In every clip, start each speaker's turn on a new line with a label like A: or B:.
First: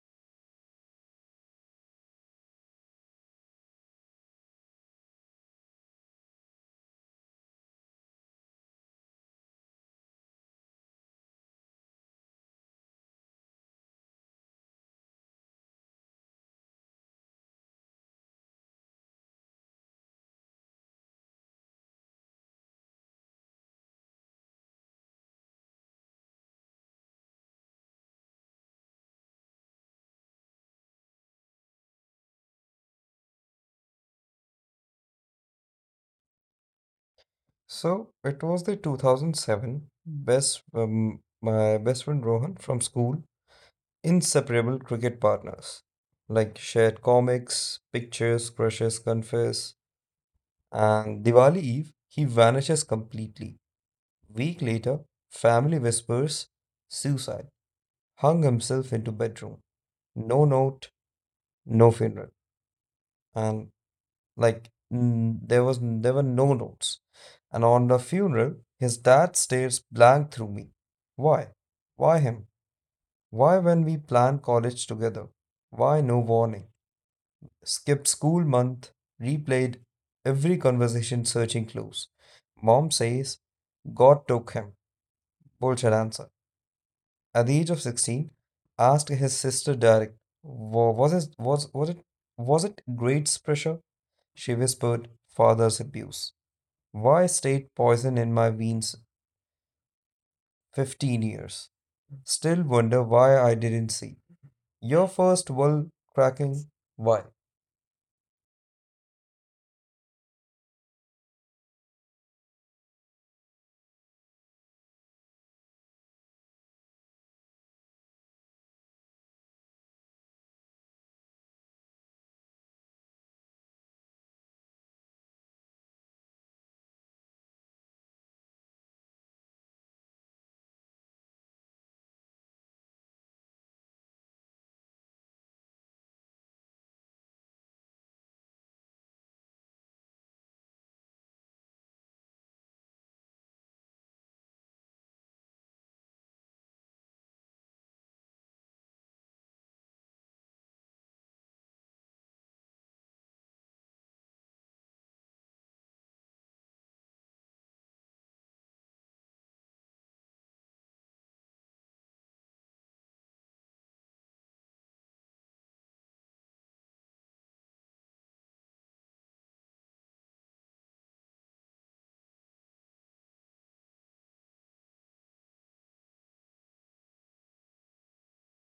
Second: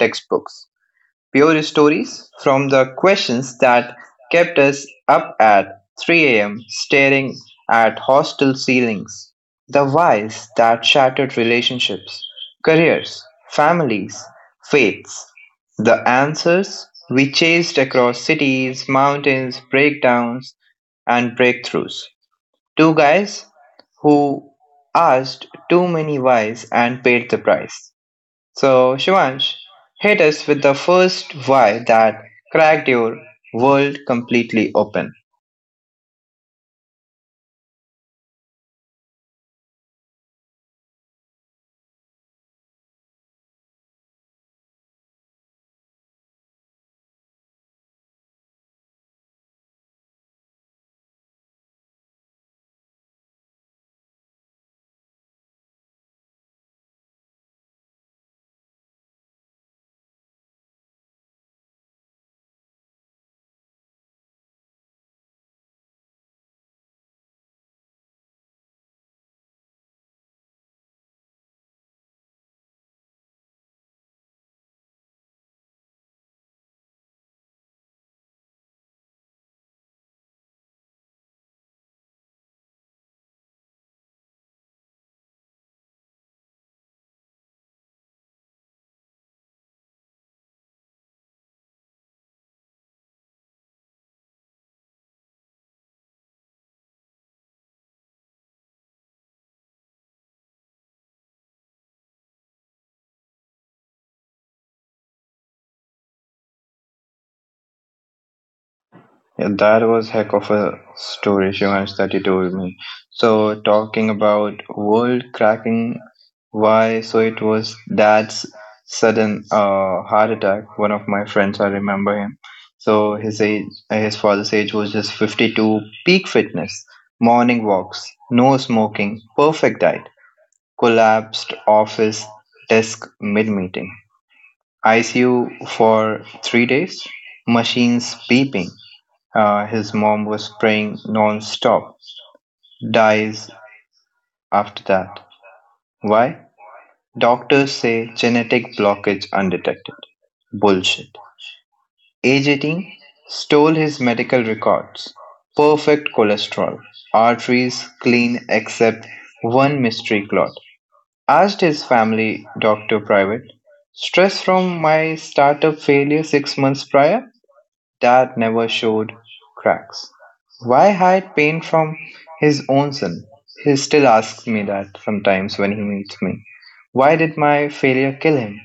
A: textbooks. Pure stories from the questions that kept us up at 3 a.m. staring at hostel ceilings. The whys that shattered relationships, careers, families, faiths. The answers we chased across cities, mountains, breakdowns, and breakthroughs. Two guys who asked too many whys and paid the price. So, Shivansh, hit us with the first why that cracked your world completely open.
B: So it was the 2007 best my best friend Rohan from school, inseparable cricket partners, like shared comics, pictures, crushes, confess, and Diwali Eve he vanishes completely. Week later, family whispers suicide, hung himself into bedroom. No note, no funeral, and like, there were no notes. And on the funeral, his dad stares blank through me. Why? Why him? Why when we planned college together? Why no warning? Skipped school month, replayed every conversation searching clues. Mom says God took him. Bullshit answer. At the age of 16, asked his sister direct, "Was it grades pressure?" She whispered, father's abuse. Why stayed poison in my veins 15 years? Still wonder why I didn't see. Your first world cracking, why?
A: Yeah, that was heck of a story, Shivansh, that you told me. So talking about world cracking, why? So it was dad's sudden heart attack. One of my friends, I remember him. So his age, his father's age was just 52. Peak fitness, morning walks, no smoking, perfect diet. Collapsed office desk mid meeting. ICU for 3 days, machines beeping. His mom was praying non stop. Dies after that. Why? Doctors say genetic blockage undetected. Bullshit. Age 18, stole his medical records. Perfect cholesterol. Arteries clean except one mystery clot. Asked his family doctor private, stress from my startup failure 6 months prior? Dad never showed cracks. Why hide pain from his own son? He still asks me that sometimes when he meets me. Why did my failure kill him?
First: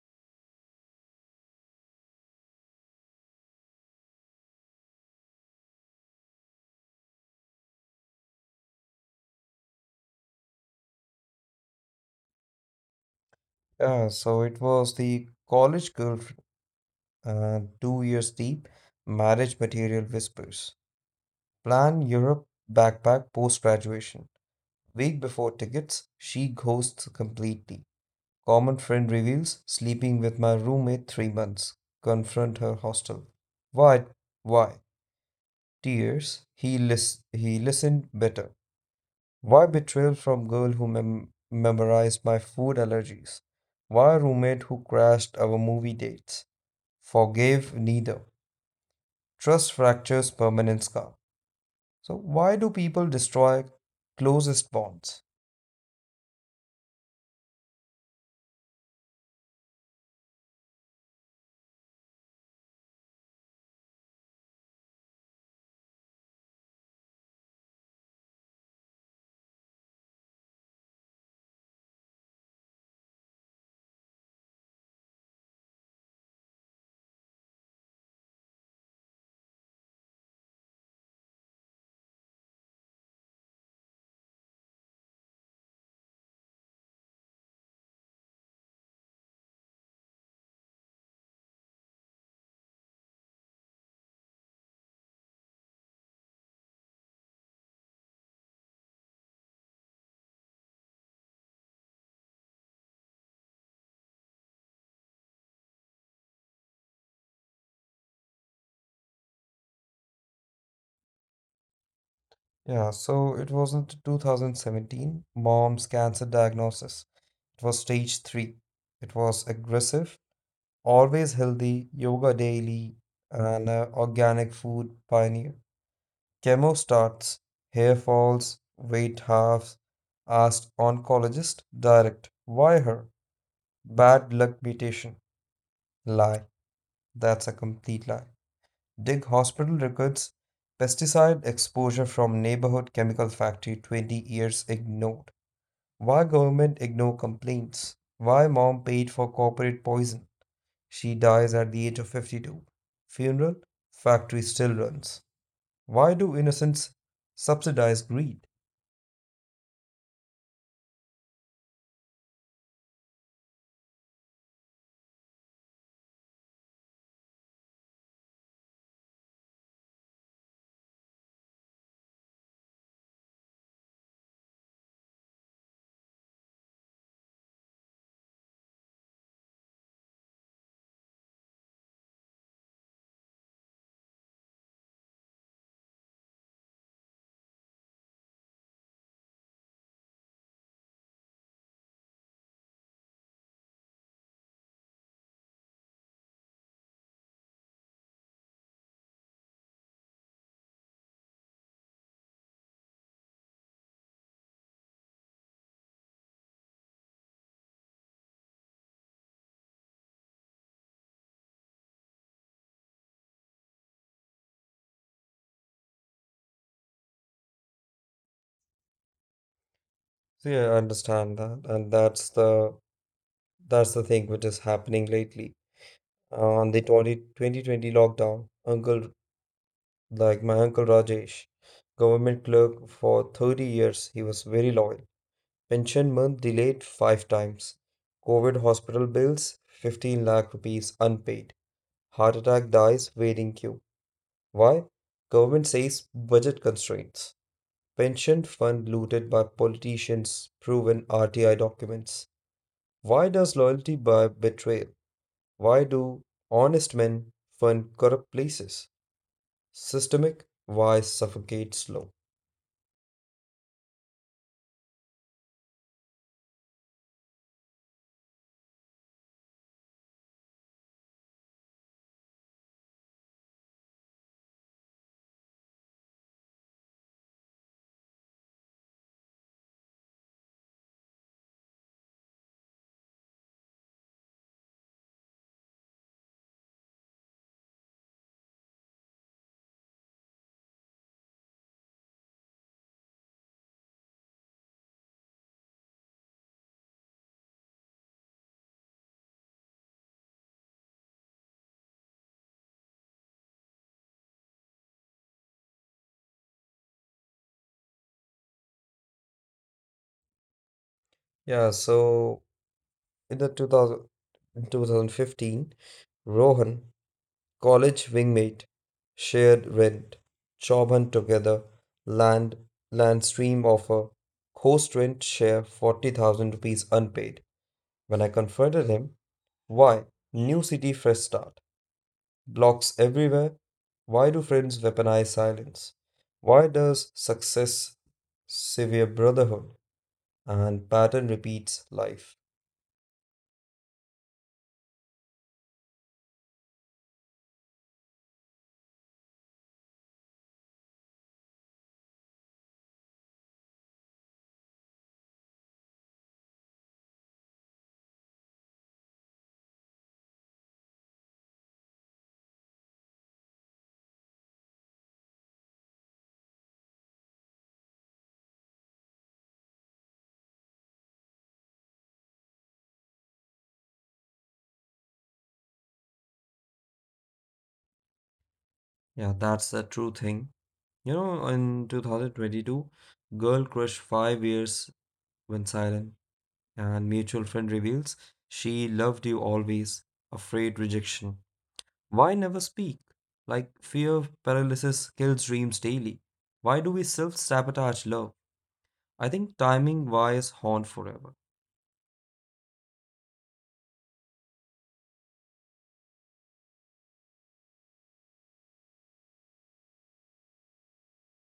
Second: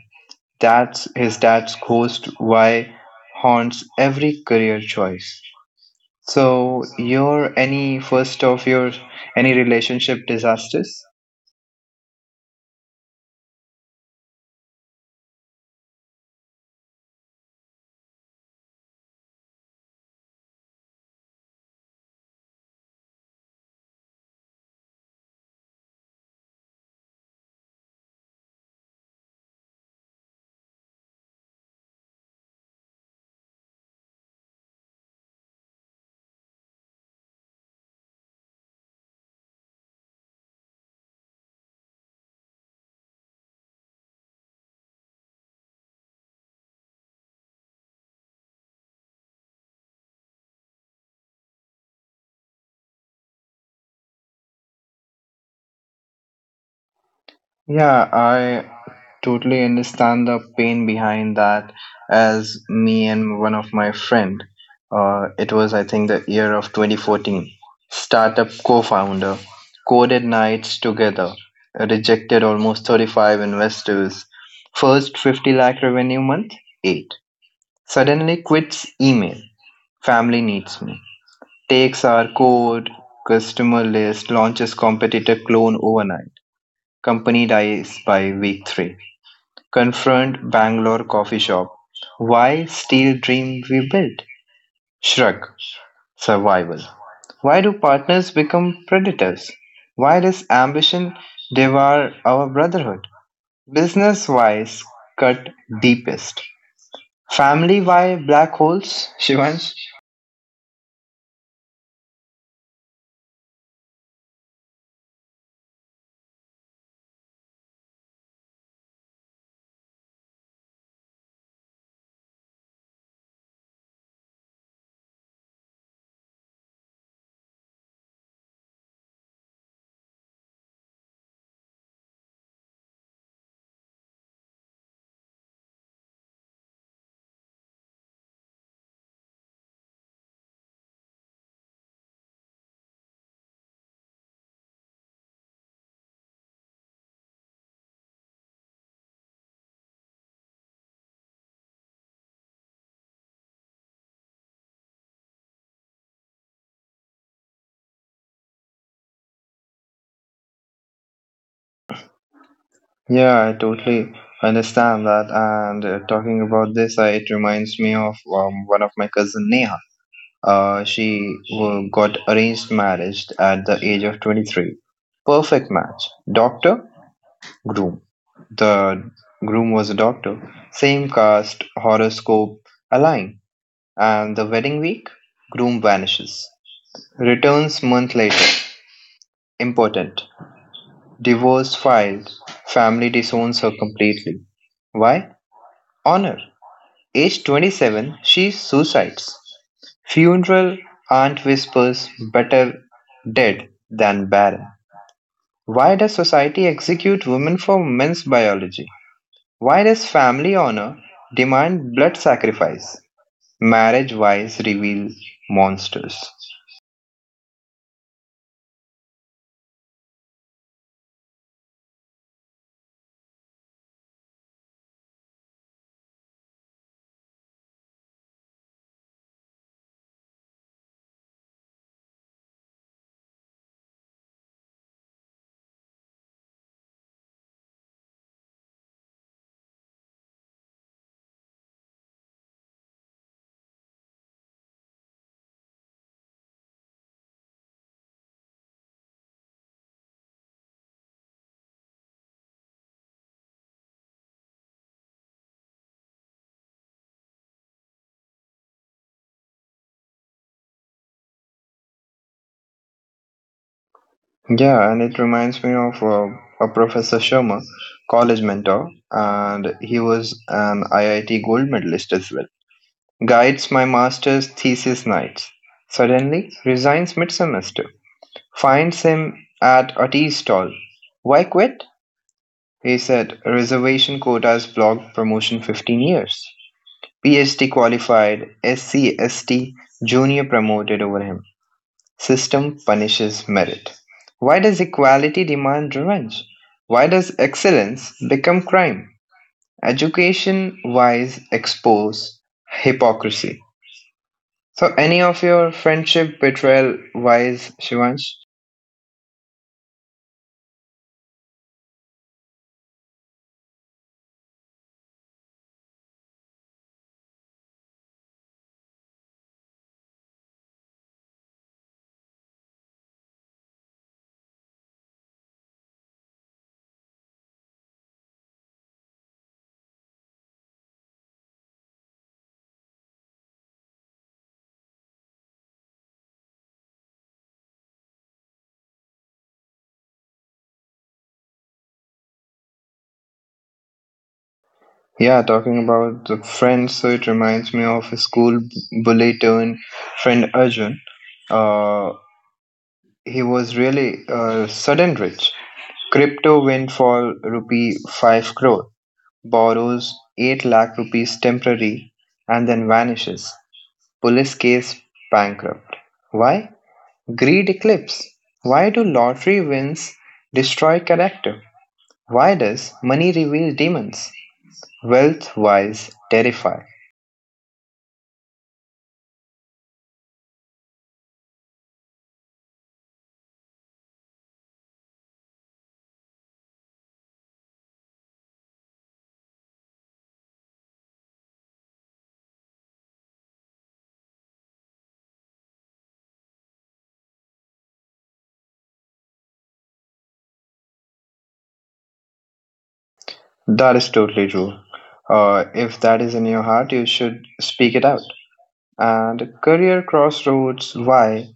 A: That's his dad's ghost why haunts every career choice. So your any first of your any relationship disasters?
B: So it was the college girl, 2 years deep, marriage material whispers. Plan Europe backpack post graduation. Week before tickets, she ghosts completely. Common friend reveals sleeping with my roommate 3 months. Confront her hostel. Why? Why? Tears, he listened better. Why betrayal from girl who memorized my food allergies? Why roommate who crashed our movie dates? Forgave neither. Trust fractures permanent scar. So why do people destroy closest bonds?
A: Yeah, I totally understand the pain behind that. As me and one of my friend, it was I think the year of 2014. Startup co-founder coded nights together, rejected almost 35 investors. First 50 lakh revenue month, eight. Suddenly quits email. Family needs me. Takes our code, customer list, launches competitor clone overnight. Company dies by week three. Confront Bangalore coffee shop. Why steal dream we built? Shrug. Survival. Why do partners become predators? Why does ambition devour our brotherhood? Business wise, cut deepest. Family why black holes, Shivansh?
B: Yeah, so it wasn't 2017 mom's cancer diagnosis. It was stage 3. It was aggressive, always healthy, yoga daily, and organic food pioneer. Chemo starts, hair falls, weight halves. Asked oncologist direct. Why her? Bad luck mutation. Lie. That's a complete lie. Dig hospital records. Pesticide exposure from neighborhood chemical factory 20 years ignored. Why government ignore complaints? Why mom paid for corporate poison? She dies at the age of 52. Funeral, factory still runs. Why do innocents subsidize greed?
A: Yeah, I totally understand that. And talking about this, it reminds me of one of my cousin Neha. Got arranged marriage at the age of 23. Perfect match. Doctor, groom. The groom was a doctor. Same caste, horoscope, align. And the wedding week, groom vanishes. Returns month later. Important. Divorce filed. Family disowns her completely. Why? Honor. Age 27, she suicides. Funeral aunt whispers, "Better dead than barren." Why does society execute women for men's biology? Why does family honor demand blood sacrifice? Marriage wise reveals monsters.
B: So yeah, I understand that, and that's the thing which is happening lately. On the 2020 20 lockdown, uncle like my uncle Rajesh, government clerk for 30 years, he was very loyal. Pension month delayed five times. COVID hospital bills, 15 lakh rupees unpaid. Heart attack dies waiting queue. Why? Government says budget constraints. Pension fund looted by politicians, proven RTI documents. Why does loyalty buy betrayal? Why do honest men fund corrupt places? Systemic, why suffocate slow?
A: Yeah, and it reminds me of a Professor Sharma, college mentor, and he was an IIT gold medalist as well. Guides my master's thesis nights. Suddenly resigns mid semester. Finds him at a tea stall. Why quit? He said, reservation quotas blocked promotion 15 years. PhD qualified, SCST junior promoted over him. System punishes merit. Why does equality demand revenge? Why does excellence become crime? Education wise expose hypocrisy. So, any of your friendship betrayal wise, Shivansh?
B: Yeah, so in the 2000, 2015, Rohan college wingmate, shared rent, job hunt together, land, land stream offer, host rent share 40,000 rupees unpaid. When I confronted him, why? New city, fresh start. Blocks everywhere. Why do friends weaponize silence? Why does success severe brotherhood and pattern repeats life?
A: Yeah, talking about the friends, so it reminds me of a school bully turned friend Arjun. Uh, he was really sudden rich. Crypto went for rupee 5 crore, borrows 8 lakh rupees temporary, and then vanishes. Police case bankrupt. Why? Greed eclipse. Why do lottery wins destroy character? Why does money reveal demons? Wealth wise terrify.
B: Yeah, that's a true thing. In 2022, girl crush 5 years went silent, and mutual friend reveals she loved you always, afraid rejection. Why never speak? Like fear of paralysis kills dreams daily. Why do we self sabotage love? I think timing wires haunt forever.
A: That is totally true. If that is in your heart, you should speak it out. And career crossroads, why?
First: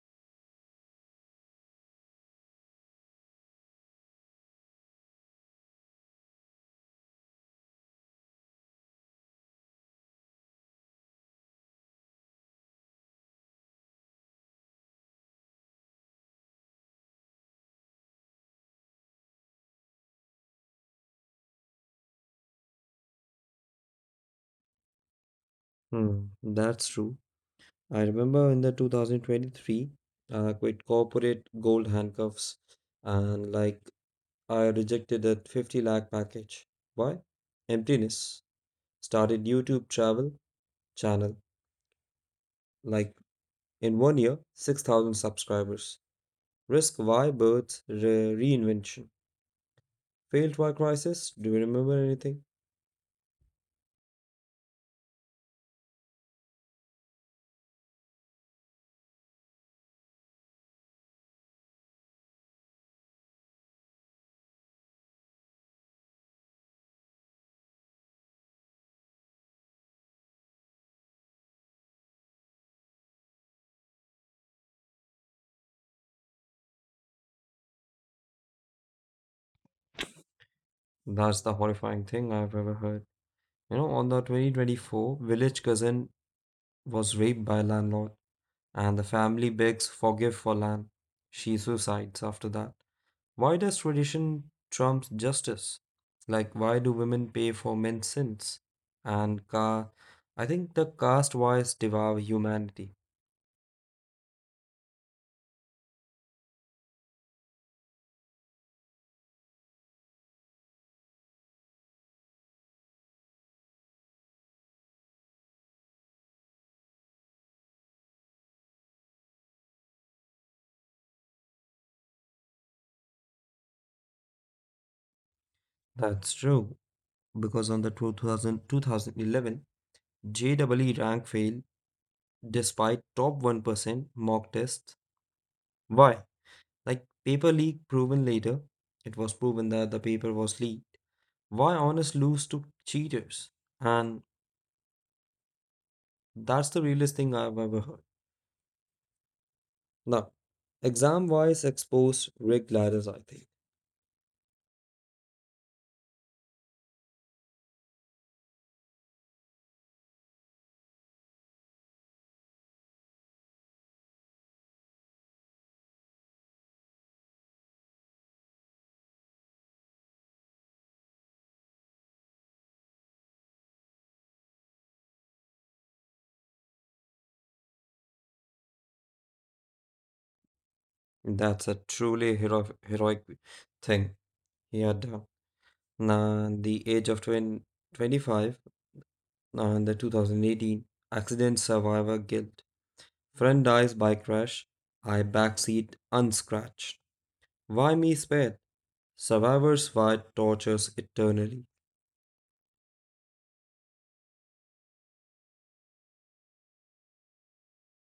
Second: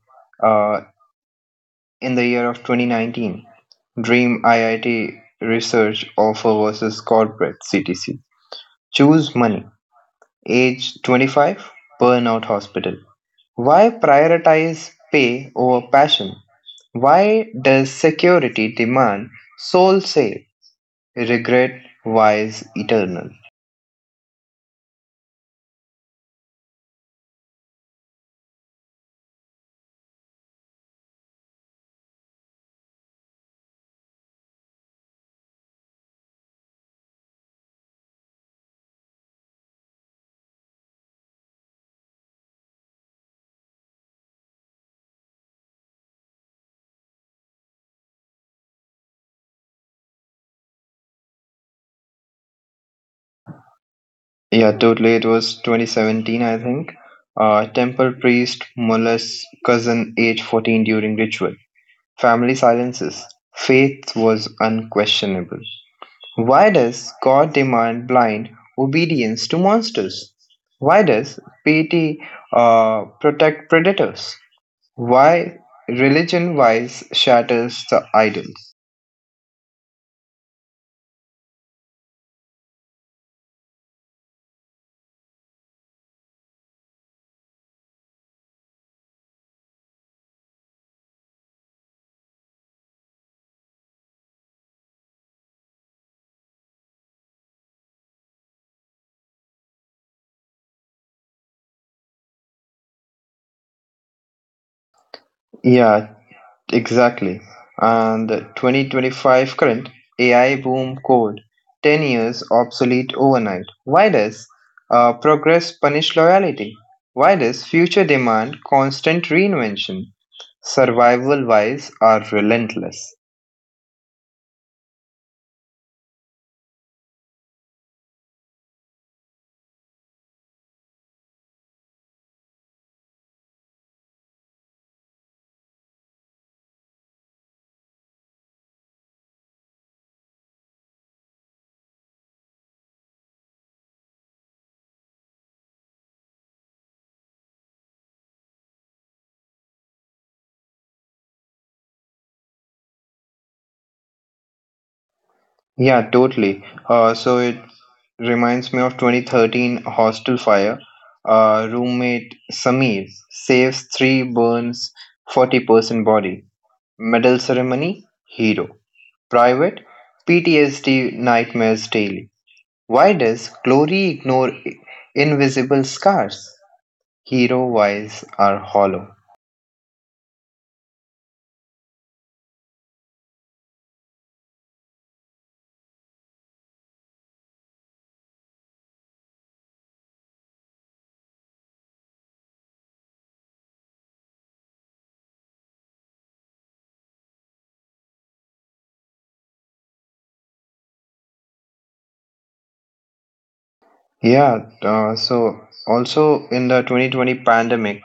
A: Uh, in the year of 2019, dream IIT research offer versus corporate CTC. Choose money. Age 25, burnout hospital. Why prioritize pay over passion? Why does security demand soul save? Regret, wise, eternal.
B: Hmm, that's true. I remember in the 2023, quit corporate gold handcuffs and like I rejected that 50 lakh package. Why? Emptiness. Started YouTube travel channel. Like in one year, 6,000 subscribers. Risk why birth reinvention. Failed why crisis. Do you remember anything?
A: Yeah, totally. It was 2017, I think. Temple priest molests cousin age 14 during ritual. Family silences. Faith was unquestionable. Why does God demand blind obedience to monsters? Why does piety protect predators? Why religion wise shatters the idols?
B: That's the horrifying thing I've ever heard. On the 2024, village cousin was raped by landlord and the family begs forgive for land. She suicides after that. Why does tradition trump justice? Like, why do women pay for men's sins? And I think the caste wise devour humanity.
A: Yeah, exactly. And the 2025 current AI boom code 10 years obsolete overnight. Why does progress punish loyalty? Why does future demand constant reinvention? Survival wise are relentless.
B: That's true, because on the two thousand two thousand eleven 2011 JEE rank failed despite top 1% mock tests. Why? Like, paper leak proven later. It was proven that the paper was leaked. Why honors lose to cheaters? And that's the realest thing I've ever heard. Now, exam wise exposed Rick Gladys, I think.
A: Yeah, totally. So it reminds me of 2013 hostel fire. Roommate Samir saves three, burns 40% body. Medal ceremony, hero. Private PTSD nightmares daily. Why does glory ignore invisible scars? Hero eyes are hollow.
B: That's a truly heroic thing. He had na the age of twenty twenty-five. 25 and the 2018 accident survivor guilt. Friend dies by crash. I backseat unscratched. Why me spared? Survivors fight tortures eternally.
A: Yeah, so also in the 2020 pandemic,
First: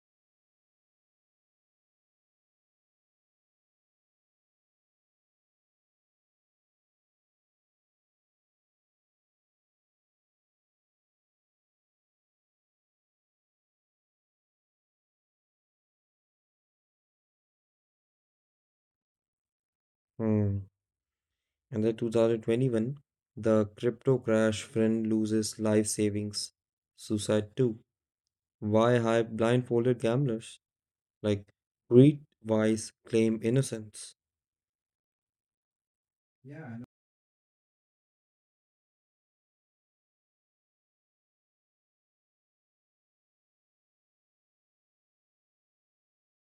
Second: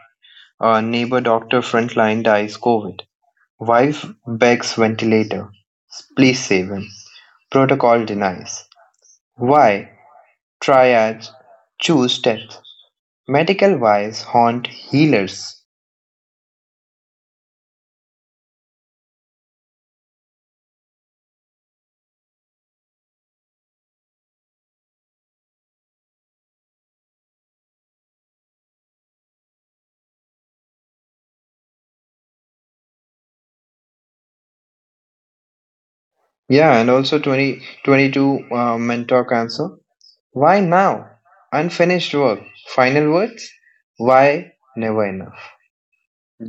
A: neighbor doctor frontline dies COVID. Wife begs ventilator. Please save him. Protocol denies. Why? Triads choose death. Medical wise haunt healers.
B: Hmm. And then 2021, the crypto crash friend loses life savings. Suicide 2. Why hype blindfolded gamblers? Like, read wise, claim innocence.
A: Yeah, and also 2022 mentor cancer. Why now? Unfinished work. Final words? Why never enough?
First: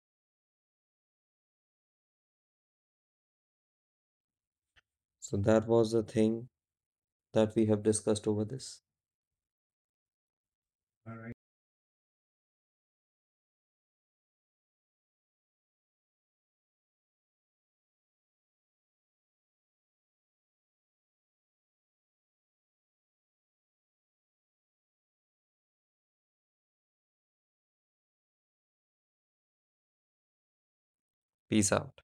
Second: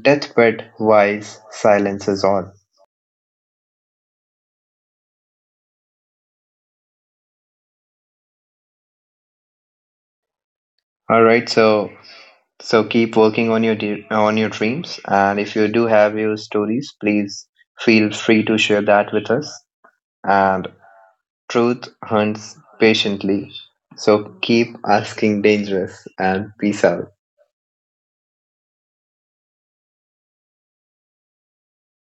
A: Deathbed wise silence is all.
B: So, that was the thing that we have discussed over this.
A: All right, so keep working on your on your dreams, and if you do have your stories, please feel free to share that with us. And truth hunts patiently, so keep asking dangerous and peace out.
B: Peace out.